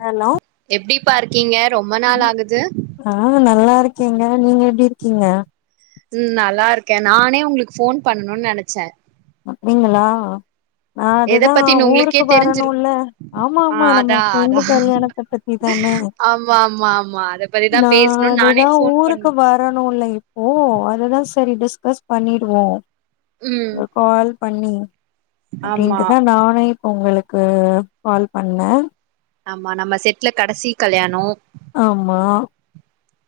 கலோ எப்பிடிப்பா இருக்கீங்க ரொம்ப நாள் ஆகுது ஆ நல்லா இருக்கேங்க நீங்க எப்பிடி இருக்கீங்க ம் நல்லா இருக்கேன் நானே உங்களுக்கு ஃபோன் பண்ணணுன்னு நெனைச்ச அப்டிங்களா அ எத அதுதான் பத்தினு உங்களுக்கே ஊருக்கு தெரிஞ்சிருக்கு வரணும்ல்ல ஆமா ஆ ஆமா நம்ம அதா அதா ஃப்ரெண்டு கல்யாணத்தப்ப த்தி தான ஆமா ஆமா ஆமா அத பத்திதா நா பேசணுன் நானே அதுதான் ஃபோன் பண்ண ஊருக்கு வ ரணுல்ல இப்போ அதுதா சரி டிஸ்கஸ் பண்ணிடுவோம் ம் கால் பண்ணி ஆமா அப்டின்ட்டுதா நானே உங்களுக்கு கால் பண்ணே ஆமா நம்ம செட்ல கடசி கல்யாணோ ஆமா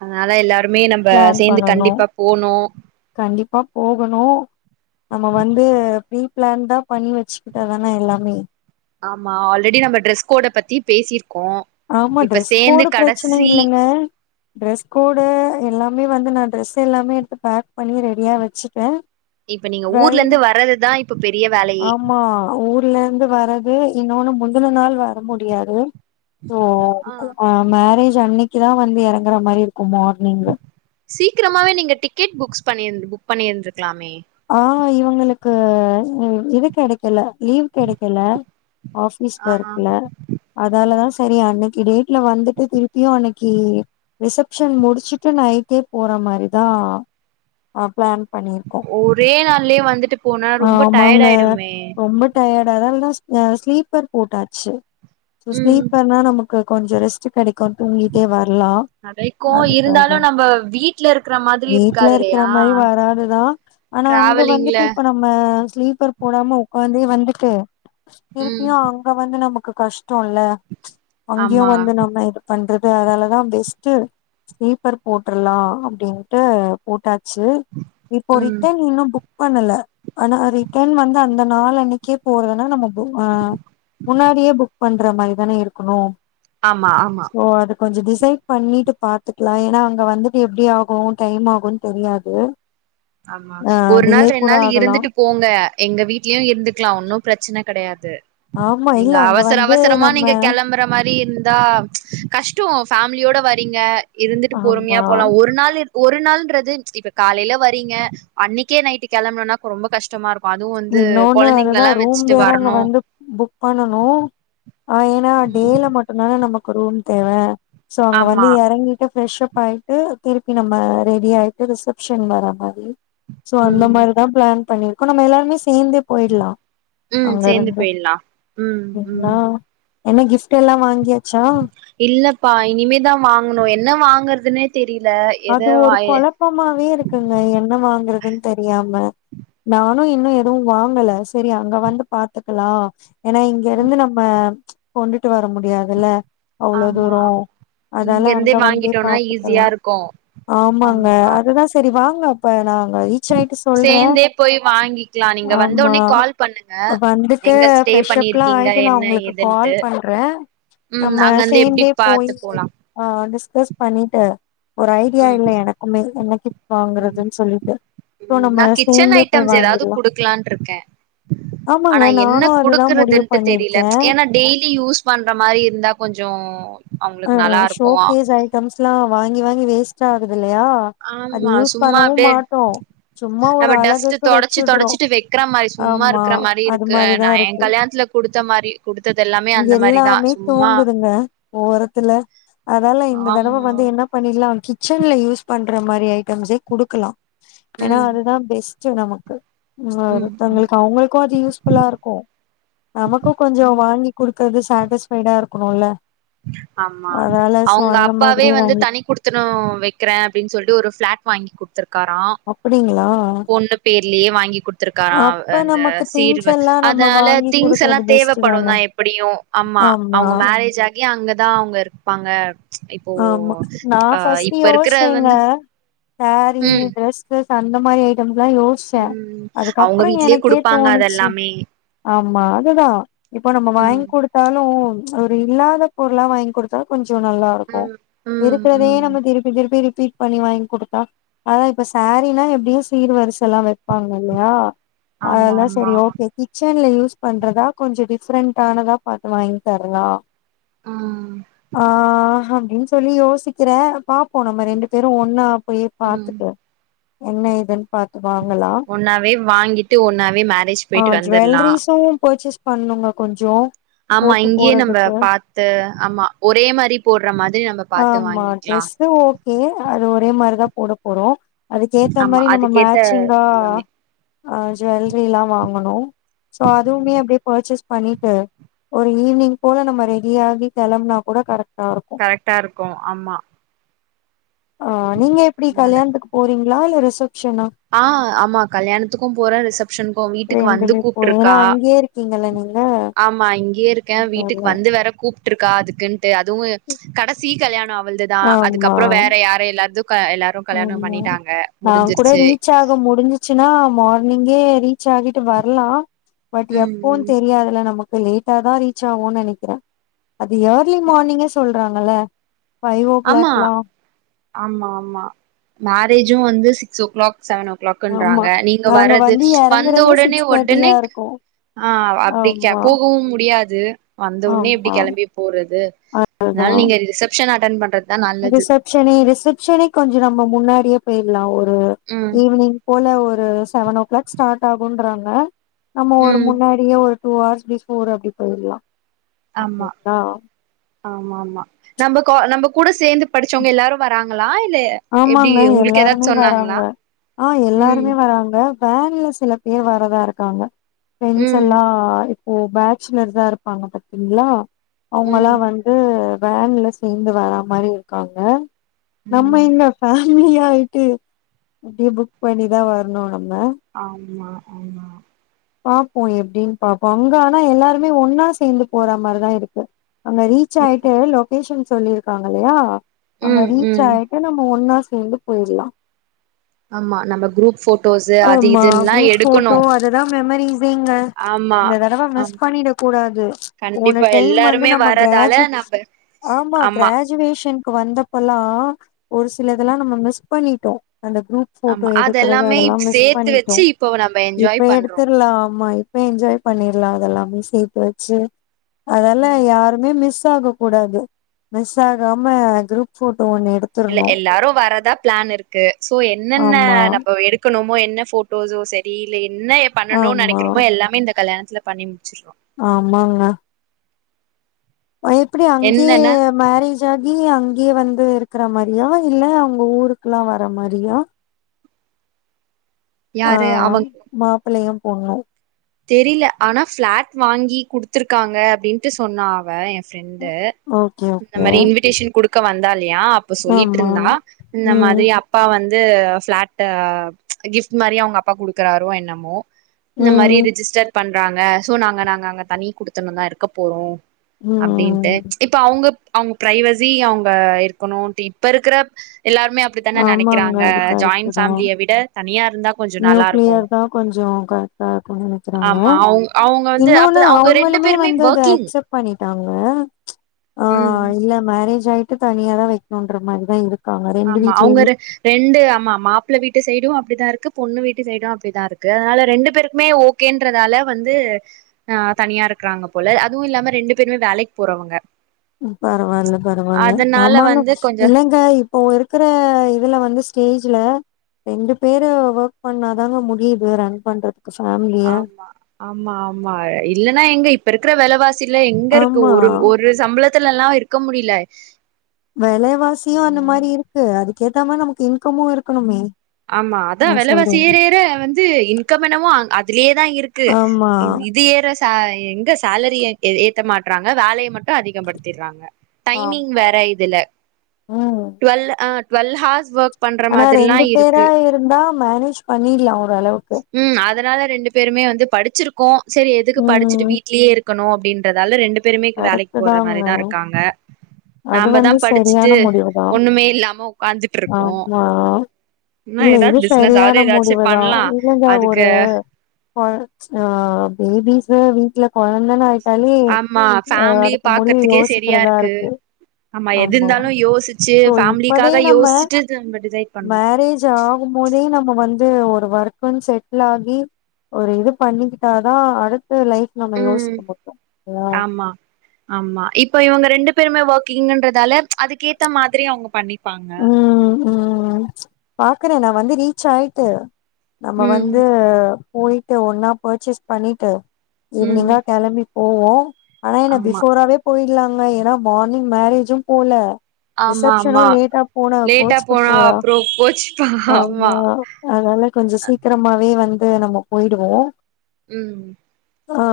அதனால எல்லாருமே நம்ம பிளான் சேந்து பண்ணனு கண்டிப்பா போனு கண்டிப்பா போகணு நம்ம வந்து ப்ரீ பிளான்டா பண்ணி வச்சுக்கிட்டா தானே எல்லாமே ஆமா ஆல்ரெடி நம்ம டிரெஸ் கோட பத்தி பேசிருக்கோ ஆமா இப்ப டிரெஸ் சேந்து கோடு பிரச்சன கடசி இல்லங்க டிரெஸ் கோட எல்லாமே வந்து நான் டிரெஸ் எல்லாமே எடுத்து பேக் பண்ணி ரெடியா வச்சுட்டே இப்ப நீங்க ஊர்ல வெல் இருந்து வர்றதுதா இப்ப பெரிய வேல ஆமா ஊர் ல்லந்து வர்றது இன்னொன்னு முந்துன நாள் வர முடியாது ஆ மேரேஜ் அன்னிக்கி தா வந்து இறங்கற மாரி இருக்கு மார்னிங்கு சீக்கிரமாவே நீங்க டிக்கெட் புக்ஸ் பண்ணி புக் பண்ணிருந்துருக்கலாமே ஆ இவங்களுக்கு இது கெடைக்கல லீவ் கெடைக்கல ஆபீஸ் ஆ ஒர்க்ல அதாலதா சரி அன்னிக்கு டேட்ல வந்துட்டு திருப்பியு அன்னிக்கி ரிசப்ஷன் முடிச்சுட்டு நைட்டே போற மாரிதா அ பிளான் பண்ணிருக்கோ ஒரே நாள்லயே வந்துட்டு போனா ரொம்ப டயர்ட் ஆயிடுமே டயர்ட் அதால் தா சொன்னே ஸ்லீப்பர் போட்டாச்சு சோ ம் ஸ்லீப்பர்னா நமக்கு கொஞ்ச ரெஸ்ட ட் கடைக்கு தூங்கிட்டே வர்லா கடைக்கு இருந்தாலு அதுக்காக நம்ம வீட்ல இருக்கற மாதிரி வீட்ல இருக்காது இருக்கற இல்லையா மாரி வராதுதா ஆனா அங்க டிராவலிங்ல வந்துட்டு இப்ப நம்ம ஸ்லீப்பர் போடாம ஒக்காந்தே வந்துட்டு ம் திருப்பியு அங்க வந்து நமக்கு கஷ்டோல்ல அங்கயு ஆமா வந்து நம்ம பண்றது அதாலதான் பெஸ்ட்டு ஸ்லீப்பர் போட்டுரலா அப்டின்ட்டு போட்டாச்சு இப்போ ம் ரிட்டன் இன்னு புக் பண்ணல ஆனா ரிட்டன் வந்து அந்த நாளன்னிக்கே போறதனா நம்ம பு ஆ முன்னாடியே புக் பண்ற மாரி தானே இருக்கணு ஆமா ஆமா சோ அது கொஞ்சோ டிசைட் பண்ணிட்டு பாத்துக்கலா ஏன்னா அங்க வந்துட்டு எப்டி ஆகும் டைம் ஆகும்னு தெரியாது ஆமா ஆ ஒரு டிலே நாள் ரெண்டு கூட நாள் ஆகலா இருந்துட்டு போங்க எங்க வீட்லயும் இருந்துக்கலாம் ஒன்னும் பிரச்சன கடையாது ஆமா இல்ல நீங்க அங்க அவசர வந்து அவசரமா நம்ம நீங்க கெளம்பற மாரி இருந்தா கஷ்டோ ஃபேமிலியோட வரீங்க இருந்துட்டு ஆமா பொறுமையா போலா ஒரு நாள் இரு ஒரு நாள்ன்றது இப்ப காலைல வரீங்க அன்னிக்கே நைட்டு கெளம்பனுனா ரொம்ப கஷ்டமா இருக்கு அதுவும் வந்து இன்னொன்னு அதுதா கொழந்தைங்களலா ரூம் வச்சிட்டு வேற அங்க வரணு வந்து புக் பண்ணனு ஏன்னா ம் டேல மட்டு தானே நமக்கு ரூம் தேவ சோ அங்க வந்து ஆமா எறங்கிட்டு ஃப்ரெஷ் அப் ஆயி ட்டு திருப்பி நம்ம ரெடி ஆயிட்டு ரிசப்ஷன் வர மாரி சோ அந்த ம் மாரிதா பிளான் பண்ணிருக்கோ நம்ம எல்லாருமே சேந்தே போயிட்லா ம் அங்க சேந்து இருந்து போயிட்லா ம் ம் என்னா என்ன கிஃப்ட் எல்லா வாங்கியாச்சா இல்லப்பா இனிமே தா வாங்குனு என்ன வாங்கறதுனே தெரியில அது ஒரு கொழப்பமாவே இருக்குங்க என்ன வாங்குறதுன் தெரியாம நானு இன்னு எதுவும் வாங்கல செரி அங்க வந்து பாத்துக்கலா ஏனா இங்க ம் இருந்து நம்ம கொண்டுட்டு வர முடியாதுல அவ்வளோ ஆமா தூரொ ஆமா இங்க அதால இருந்தே அங்க வந்தே வாங்கிட்டோனா பாத்துக்கலா ஈஸியா இருக்கு ஆமாங்க ஆமா அதுதா சரி வாங்க அப்ப நாங்க ரீச் ஆயிட்டு சொல்றோ சேந்தே போய் வாங்கிக்கலா நீங்க வந்த ஆமா ஒடனே கால் பண்ணுங்க வந்துட்டு எங்க ஸ்டே ஃப்ரெஷ்ப்லா பண்ணிருக்கீங்க ஆயிட்டு நா என்ன உங்களுக்கு கால் ஏதுன்ட்டு பண்றே ம் நம்ம அங்கந்து எப்டி சேந்தே பாத்து போயி போலா ஆ டிஸ்கஸ் பண்ணிட்டு ஒரு ஐடியா ம் இல்ல எனக்குமே என்ன கிஃப்ட் ம் வாங்குறதுன்னு சொல்லிட்டு சோ நம்ம நா கிச்சன் சேந்தே போய் ஐட்டம்ஸ் எதாவ்து வாங்கிட்லா குடுக்கலான்ருக்கே ஆமாங்க ஆனா என்ன நானு அதுதா முடிவு குடுக்குறதுன்ட்டு தெரியில பண்ணிருக்கே ஏன்னா டெய்லி யூஸ் பண்ற மாரி இருந்தா கொஞ்ஜோ ஆ ஷோகேஸ் ஐட்டம்ஸ் எல்லா வாங்கி வாங்கி வேஸ்ட்டா ஆகுது இல்லையா அது ஆமா யூஸ் சும்மா பண்ணவு அப்டியே மாட்டோ சும்மா ஒரு நம்ம டஸ்ட்டு அழகுக்கு தொடச்சு வச்சுட்றோ தொடைச்சிட்டு வெக்கிற மாரி சும்மா ஆமா இருக்கிற மாரி அது இருக்கு மாரிதா நா என் இருக்கு கல்யாணத்துல குடுத்த மாரி குடுத்தது எல்லாமே அந்த மாரிதா எல்லாமே சும்மா தூங்குதுங்க ஓரத்துல அதால இந்த தடவ ஆமா வந்து என்னப் பண்ணிலாம் கிச்சன்ல யூஸ் பண்ற மாரி ஐட்டம்ஸே குடுக்கலா ஏனா ம் அதுதா பெஸ் டு நமக்கு ம் தங்களுக்கு ம் அவங்களுக்கூ அது யூஸ்ஃபுல்லா இருக்கூ நமக்கூ கொஞ்சொ வாங்கி குடுக்கறது சாட்டிஸ்ஃபைடா இருக்கணுல ஆம்மா அவுங்க அப்பாவே மாதிரி வந்து வாங்கி தனிக் குடுத்து குத்துனோ வெக்கிற அப்டின் சொல்லிட்டு ஒரு ஃபிளாட் வாங்கி குத்துருக்காரா அப்படிங்களா பொண்ணு பேர்லேயே வாங்கி குடுத்திருக்காரா அவ் அப்ப அந்த நமக்கு சீர் திங்ஸ் வ எல்லா நம்ம அதனால வாங்கி திங்ஸ் எல்லா குடுக்கறது தேவ பெஸ்ட் படுந்தா தான எப்படியு ஆமா அவுங்க மேரேஜ் ஆகி அங்கதா அவுங்க இருப்பாங்க இப்போ ஆமா நா ஆ ஃபஸ்ட் இப்ப இருக்கிற யோஸ்ச்சேங்க வந்து சாரீ ம் டிரெஸ்சஸ் அந்த மாரி ஐட்டம்ஸ்லா யோஸ் ச்ச ம் அவங்க அதுக்கப்பற வீட்லயே எனக்கே குடுப்பாங்க அது தோணுச்சு எல்லாமே ஆம்மா அதுதா இப்போ நம்ம ம் வாங்குடுத் த்தாலு ஒரு இல்லாத பொருளா வாங் குடுத்தா கொஞ்சோ நல்லாரு ம் ம் இருக்கறதே ம் நம்ம திருப்பி திருப்பி ரிப்பீட் பண்ணி வாங்கிகுடுத்தா அதா இப்ப சாரீன்னா எப்டியு சீர் வர்சலாம் வெப்பாங்க இல்லையா ஆமா அதல்லா செரி ஆமா ஓகே கிச் கிச்சன்ல யூஸ் பண்றதா கொஞ்சோ டிஃப்ரெண்டானதா பாத்து வாங்கி தர்லா ம் ஆ அப்படின்னு சொல்லி யோசிக்கிறே பாப்போ நம்ம ரெண்டு பேரு ஒன்னா போய் ம் பாத்துட்டு என்ன ஏதுன் பாத்து வாங்களா ஒன்னாவே வாங்கிட்டு ஒன்னாவே மேரேஜ் ஆ போயிட்டு வந்துர்லா ஜிவல்ருஸும் பர்சேஸ் பண்ணுங்கொ கொஞ்ஜோ ஆமா இங்கேயே நம்ப பாத்து ஆமா ஒரே மாரி போட்ற மாரி நம்ம பாத்து ஆம்மா வாங்கிக்கலா ட்ரெஸ்ஸு ஓகே அது ஒரே மாரிதா போட போறோ. அதுக்கேத்த ஆமா மாரி நம்ம அதுக்கேத்த மேச்சிங்கா எல்லாமே அ ஜுவல்ரி எல்லா வாங்குணு. சோ அதுவுமே அப்டியே பர்ச்சேஸ் பண்ணிட்டு ஒரு ஈவினிங் போல நம்ம ரெடியாகி கெளம்னா கூட கரெக்ட்டாரு கரெக்ட்டா இருக்கு ஆம்மா. அ நீங்க எப்டி அதனால கல்யாண்த்துக்கு போறீங்ளா இல்ல ரிசப்ஷனா? ஆ ஆமா கல்யாணத்துக்கும் போற ரிசப் ஷன்க்கு வீட்டுக்கு வந்து ரெண்டுமே போறீங்க ஏன்னா கூப்ட்ருக்கா அங்கேயே இருக்கீங்கல்ல நீங்க ஆமா இங்கியேரு க்கே வீட்டுக்கு அதனால. வந்து வேற கூப் ட்ருக்கா அதுக்குன்ட்டு அதுவு கடைசி கல்யாணோ அவுள்துதா ஆமா அதுக்கப்பறோ வேற யாரு எல்லார்து க எல்லாரு கல்யாணம் பண்ணிட்டாங்க முடிஞ்சிருச்சு. யாக முடிஞ்சிச்சினா மார்னிங்கே ரீச் ஆகிட்டு வர்லா. பட் ம் எப்போன் ம் தெரியாதுல்ல நமக்கு லே ட்டாதா ரீச் ஆவோ நெனைக்கிறே அது ஏர்லி மார்னிங்கே சொல்றாங்கல்ல. ஃபை ஓ கிளாக்லா ஆம்மா ஆம்மா மேரேஜு வந்து சிக்ஸ் ஓ கிளாக் செவன் ஓ ஆமா கிளாக்குன்றாங்க நீங்க நாங்க வறது வந்து வந்த எறங்குறதே உடனே சிக்ஸ் ஒடனே தேர்ட்டியா இருக்கு ஆ ஆ அப்டி கே ஆமா போகவும் முடியாது வந்தவுன்னே எப்டி ஆமா கெளம்பி போறது. அதுதா னால் நீங்க ரி ரிசப்ஷன் அட்டன் பண் ரிசப்ஷனே ரிசப்ஷனே கொஞ்சோ நம்ப முன்னாடியே போய்ர்லா ஒரு ம் ஈவினிங் போல ஒரு செவன் ஓ கிளாக் ஸ்டாட் ஆகுன்றாங்க நம்ம ஒரு ம் முன்னா டியே ஒரு டூ ஹார்ஸ் பிஃபோர் அப்டி போயிர்லா. ஆம்மா ஆமாமா நம்ப கா நம்ப கூட சேந்து படிச்சவங்க எல்லாரு வராங் களா இல்ல எப்டி ஆமாங்க உங்களுக்கு எல்லாருமே ஏதாச்சு வராங்க சொன்னாங்களா ஆ ம் எல்லாருமே வராங்க. வேன்ல சில பேர் வரதா இருக்காங்க ஃப்ரெண்ஸ் ம் எல்லா இ ஓ பேச்சுலர்தா இருப்பாங்க பத்தீங்ளா அவுங்கள்லா ம் வந்து வேன்ல ஸ் சேந்து வரா மாரி இருக்காங்க. ம்ம ம் என்ன ஃபேமிலி ஆயிட்டு அப்டியே புக் பண்ணிதா வர்ணு நம்ம. ஆம்மா ஆமா. பாப்போ எப்டின் பாப்போ அங்க ஆனா எல்லாருமே ஒன்னா சேந்து போற மாரிதா இருக்கு. அங்க ரீச் ம் ஆயிட்டு லொக்கேஷன் சொல்லிருக்காங்க இல்லையா அங்க ம் ரீச் ம் ஆய் ட்டு நம்ம ஒன்னா சேந்து போயிர்லா. ஆம்மா நம்ப குருப் ஃபோட்டோஸு அது இதுன்லா எடுக்கணு. அதா மெமரீஸ்சேங்க. ஆமா இந்த தடவ மிஸ் ஆம் பண்ணிடக் கூடாது போன கண்டிப்பா டைம் வந்து எல்லாருமே நம்ம வரதால கிரேஜுவ் நம்ப ஆமா கிரேஜுவேஷன் க்கு வந்தப்பல்லா ஒரு சிலதல்லா நம்ம மிஸ் பண்ணிட்டோ அந்த குரூப் போட்டோ ஆமா அது எடுக்கறது எல்லாமே அதெல்லா இப் மிஸ் சேத்து வெச்சி இப்போவ நம்ப என்ஜாய் பண்றோ. ல்ல ஆமா இப்ப என்ஜாய் பண்ணிட்லா அதெல்லாமே சேத்து வெச்சு. அதெல்லா யாருமே மிஸ் ஆக கூடாது மிஸ் ஆகாம குரூப் ஃபோட்டோ ஒன்னு எடு இல்ல எல்லாரு வரதா பிளான் இருக்கு சோ என்னென்ன ஆமா நம்பவ் எடு க்குணுமோ என்ன ஃபோட்டோஸோ செரி இல்ல என்ன எ பண்ணனுன் ஆமா நெனைக்கிறோமோ எல்லாமே இந்த கல்யாணத்துல பண்ணிம் சிர்றோ. ஆம்மாங்க அது எப்பிடி அங்கே என்னன்னா மேரேஜ் ஆகி அங்கயே வந்து இருக்குற மாரியா இல்ல அவுங்க ஊருக்குலா வர மாரியா ஆ யாரு அவங்க மாப்பளையு பொண்ணு தெரில ஆனா ஃபிளாட் வாங்கி குடுத்துருக்காங்க அப்டின்ட்டு சொன்னா அவ எ ஃப்ரெண்ட்டு ஓகே இந்த ஓகே மேரி இன்விடேஷன் குடுக்க வந்தா இல்லயா அப்ப ஆமா சொல்லிட்ருந்தா இந்த ம் மாதிரி அப் பா வந்து பிளாட்டா கிஃப்ட் மாரி அவங்கப்பா குடுக்குறாரோ என்னமோ இந்த மாரி ம் ரிஜிஸ்டர் பண்றாங்க சோ நாங்க நாங்க அங்க தனி குடுத்தணுந்தா இருக்க போறோ அப்டின்ட்டு ம் இப் ப அவங்க அவங்க பிரைவசி அவங்க இருக்கணும்ட்டு இப்ப இருக்குற எல்லாருமே அப்படித்தான ஆமாங்க நெனைக்கிறாங்க அது ஜாயின் கரெக்ட்டு தா ஃபேமிலிய விட தனியா இருந்தா கொஞ்சோ நல்லா இருக்கு நியூக்ளியர் தா கொஞ்ச கரெக்ட்டா இருக்கு றாங்க ஆமா அவங் அவங்க வந்து இன்னொன்னு அப்ப அவங்க ரெண்டு அவங்களுமே பேருமே வந்து அது ஒர்க்கிங் அக்சப்ட் பண்ணிட்டாங்க ஆ ம் இல்ல மேரேஜ் ஆயிட்டு தனியா தா வைக்கணும்ன்ற மாரிதா இருக்கு ஆமா அவங்க ரெ ரெண்டு ஆமா மாப்பிள்ள வீட்டு சைடு அப்டிதா இருக்கு பொண்ணு வீட்டு சைடு அப்டிதா இருக்கு அதனால ரெண்டு பேருக்குமே ஒ கேன்றதால வந்து ஆ தனியா இருக்கறாங்க போல அதுவு இல்லாம ரெண்டு பேருமே வேலைக்கு போறவங்க பரவால்ல பரவால்ல அதனால ஆமாங்க வந்து கொஞ்ச இல்லங்கா இப்போ இருக்கிற இதுல வந்து ஸ்டேஜ்ல ரெண்டு பேரு ஒர்க் பண்ணாதாங்க முடியுது ரன் பண்றது ஃபேமிலி ஆமா ஆமா ஆமா இல்லன்னா எங்க இப்ப இருக்கற வெலவா சில எங்க இருக்கு ஆமா ஒரு ஒரு சம்பளத்துலல்லா இருக்க முடில வெலைவாசியு அந்த மாரி இருக்கு அதுக்க ஏத்தா மாரி நமக்கு இன்கமு இருக்கணுமே ஆமா அதா என்ன வெலவாசி சொல்றீங்க ஏற ஏற வந்து இன்கம் என்னமோ அதுலேயேதா இருக்கு ஆமா இது ஏற சா எங்க சேலரி எ ஏத்த மாட்டறாங்க வேலைய மட் டு அதிகப்படுத்திடுறாங்க டைமிங் ஆமா வேற இதுல ம் டுவெல் ஆ வல் ம ஹார்ஸ் ஒர்க் பண்ற ஆனா மாதிரிலா ரெண்டு பேரா இருக்கு இருந்தா மேனேஜ் பண்ணிர்லா ஓரளவுக் ம் அதனால ரெண்டு பேருமே வந்து படிச்சிருக்கோ சரி எதுக்கு படிச்சுட்டு ம் வீ ட்லயே இருக்கணு அப்டின்றதால ரெண்டு பேருமே வேலைக்கு கரெக்ட் போற தாங்க மாரிதா இருக்காங்க அது நாமதா வந்து படிச்சுட்டு சரியான முடிவுதா ஒண்ணுமே இல்லாம உக்காந்துட்ருக்கோ ஆமா என்ன இல்ல இது ஏதாச்சு பிசினஸ் ஆவது சரியான எதாச்சு பண்லா அதுக்கு அ ஆ பேபிஸ் வீட்ல கொழந்தனாயிட்டாலே ஆமா ஃபேமிலிய பாக்குறத்துக்கே சரியா இருக்கு ஆமா எது இருந்தாலு யோசிச்சு சோ இப்பவே ஃபேமிலிக்காக நம்ம யோசச்சிட்டு தா நம்ம டிசைட் பண்ணு மேரேஜ் ஆகும் போதே நம்ம வந்து ஒரு ஒர்க்கன்னு செட்டில் ஆகி ஒரு இது பண்ணிக்கிட்டாதா அடுத்து லைஃப் நம்ம யோசிக்க மாட்டோ இல்லயா ஆமா ஆமா இப்ப இவங்க ரெண்டு பேருமே ஒர்க்கிங்ன்றதால அதுக்கேத்த மாதிரி அவங்க பண்ணிப்பாங்க ம் ம் பாக்கறே நா வந்து ரீச் ஆயிட்டு நம்ம ம் வந்து போயிட்டு ஒன்னா பர்ச்சேஸ் பண்ணிட்டு ம் ஈவினிங்கா கெளம்பி போவோ ஆனா என்ன ஆமா பிஃபோராவே போயிட்லாங்க ஏன்னா மார்னிங் மேரேஜு போல ஆமா ரிசப்ஷனு ஆமா லேட்டா போனா லேட்டா கோச்சுக்க போனா போறா அப்புறோ கோச்சுப்பா ஆமா அதனால கொஞ்ச சீக்கிரமாவே வந்து நம்ம போயிடுவோ ம் ஆ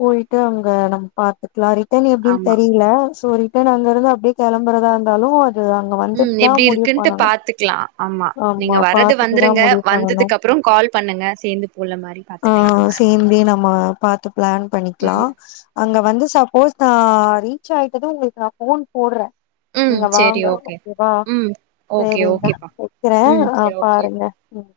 போயிட்டு அங்க நம் பாத்துக்குலா ரிட்டன் எப்டின்னு ஆமா தெரியில சோ ரி ட்டன் அங்க இருந்து அப்டியே கெளம்பறதா இருந்தாலு அது அங்க வ ம் வந்துட்தா எப்டி முடிவு இருக்குன்ட்டு பண்ணணு பாத்துக்கலா ஆமா நீங்க வர்றது பாத்துட்டு தா வந்துருங்க முடிவு பண்ணணு வந்ததுக்கு அப்றோ கால் பண்ணுங்க சேந்து போல மாரி ஆ பாத்துக்கலா நம்ம சேந்தே நம்ம பாத்து பிளான் பண்ணிக்குலா அங்க ம் வந்து சப்போஸ் நா ரீச் ஆயிட்டது உங்களுக்கு நா ஃபோன் போடுறே ம் நீங்க சேரி வாங்க ஓகே கேவா ம் ஓகே சேரிங்க ஓகேப்பா வைக்கிறே ம் ஆ சேரி ஓகே பாருங்க ம்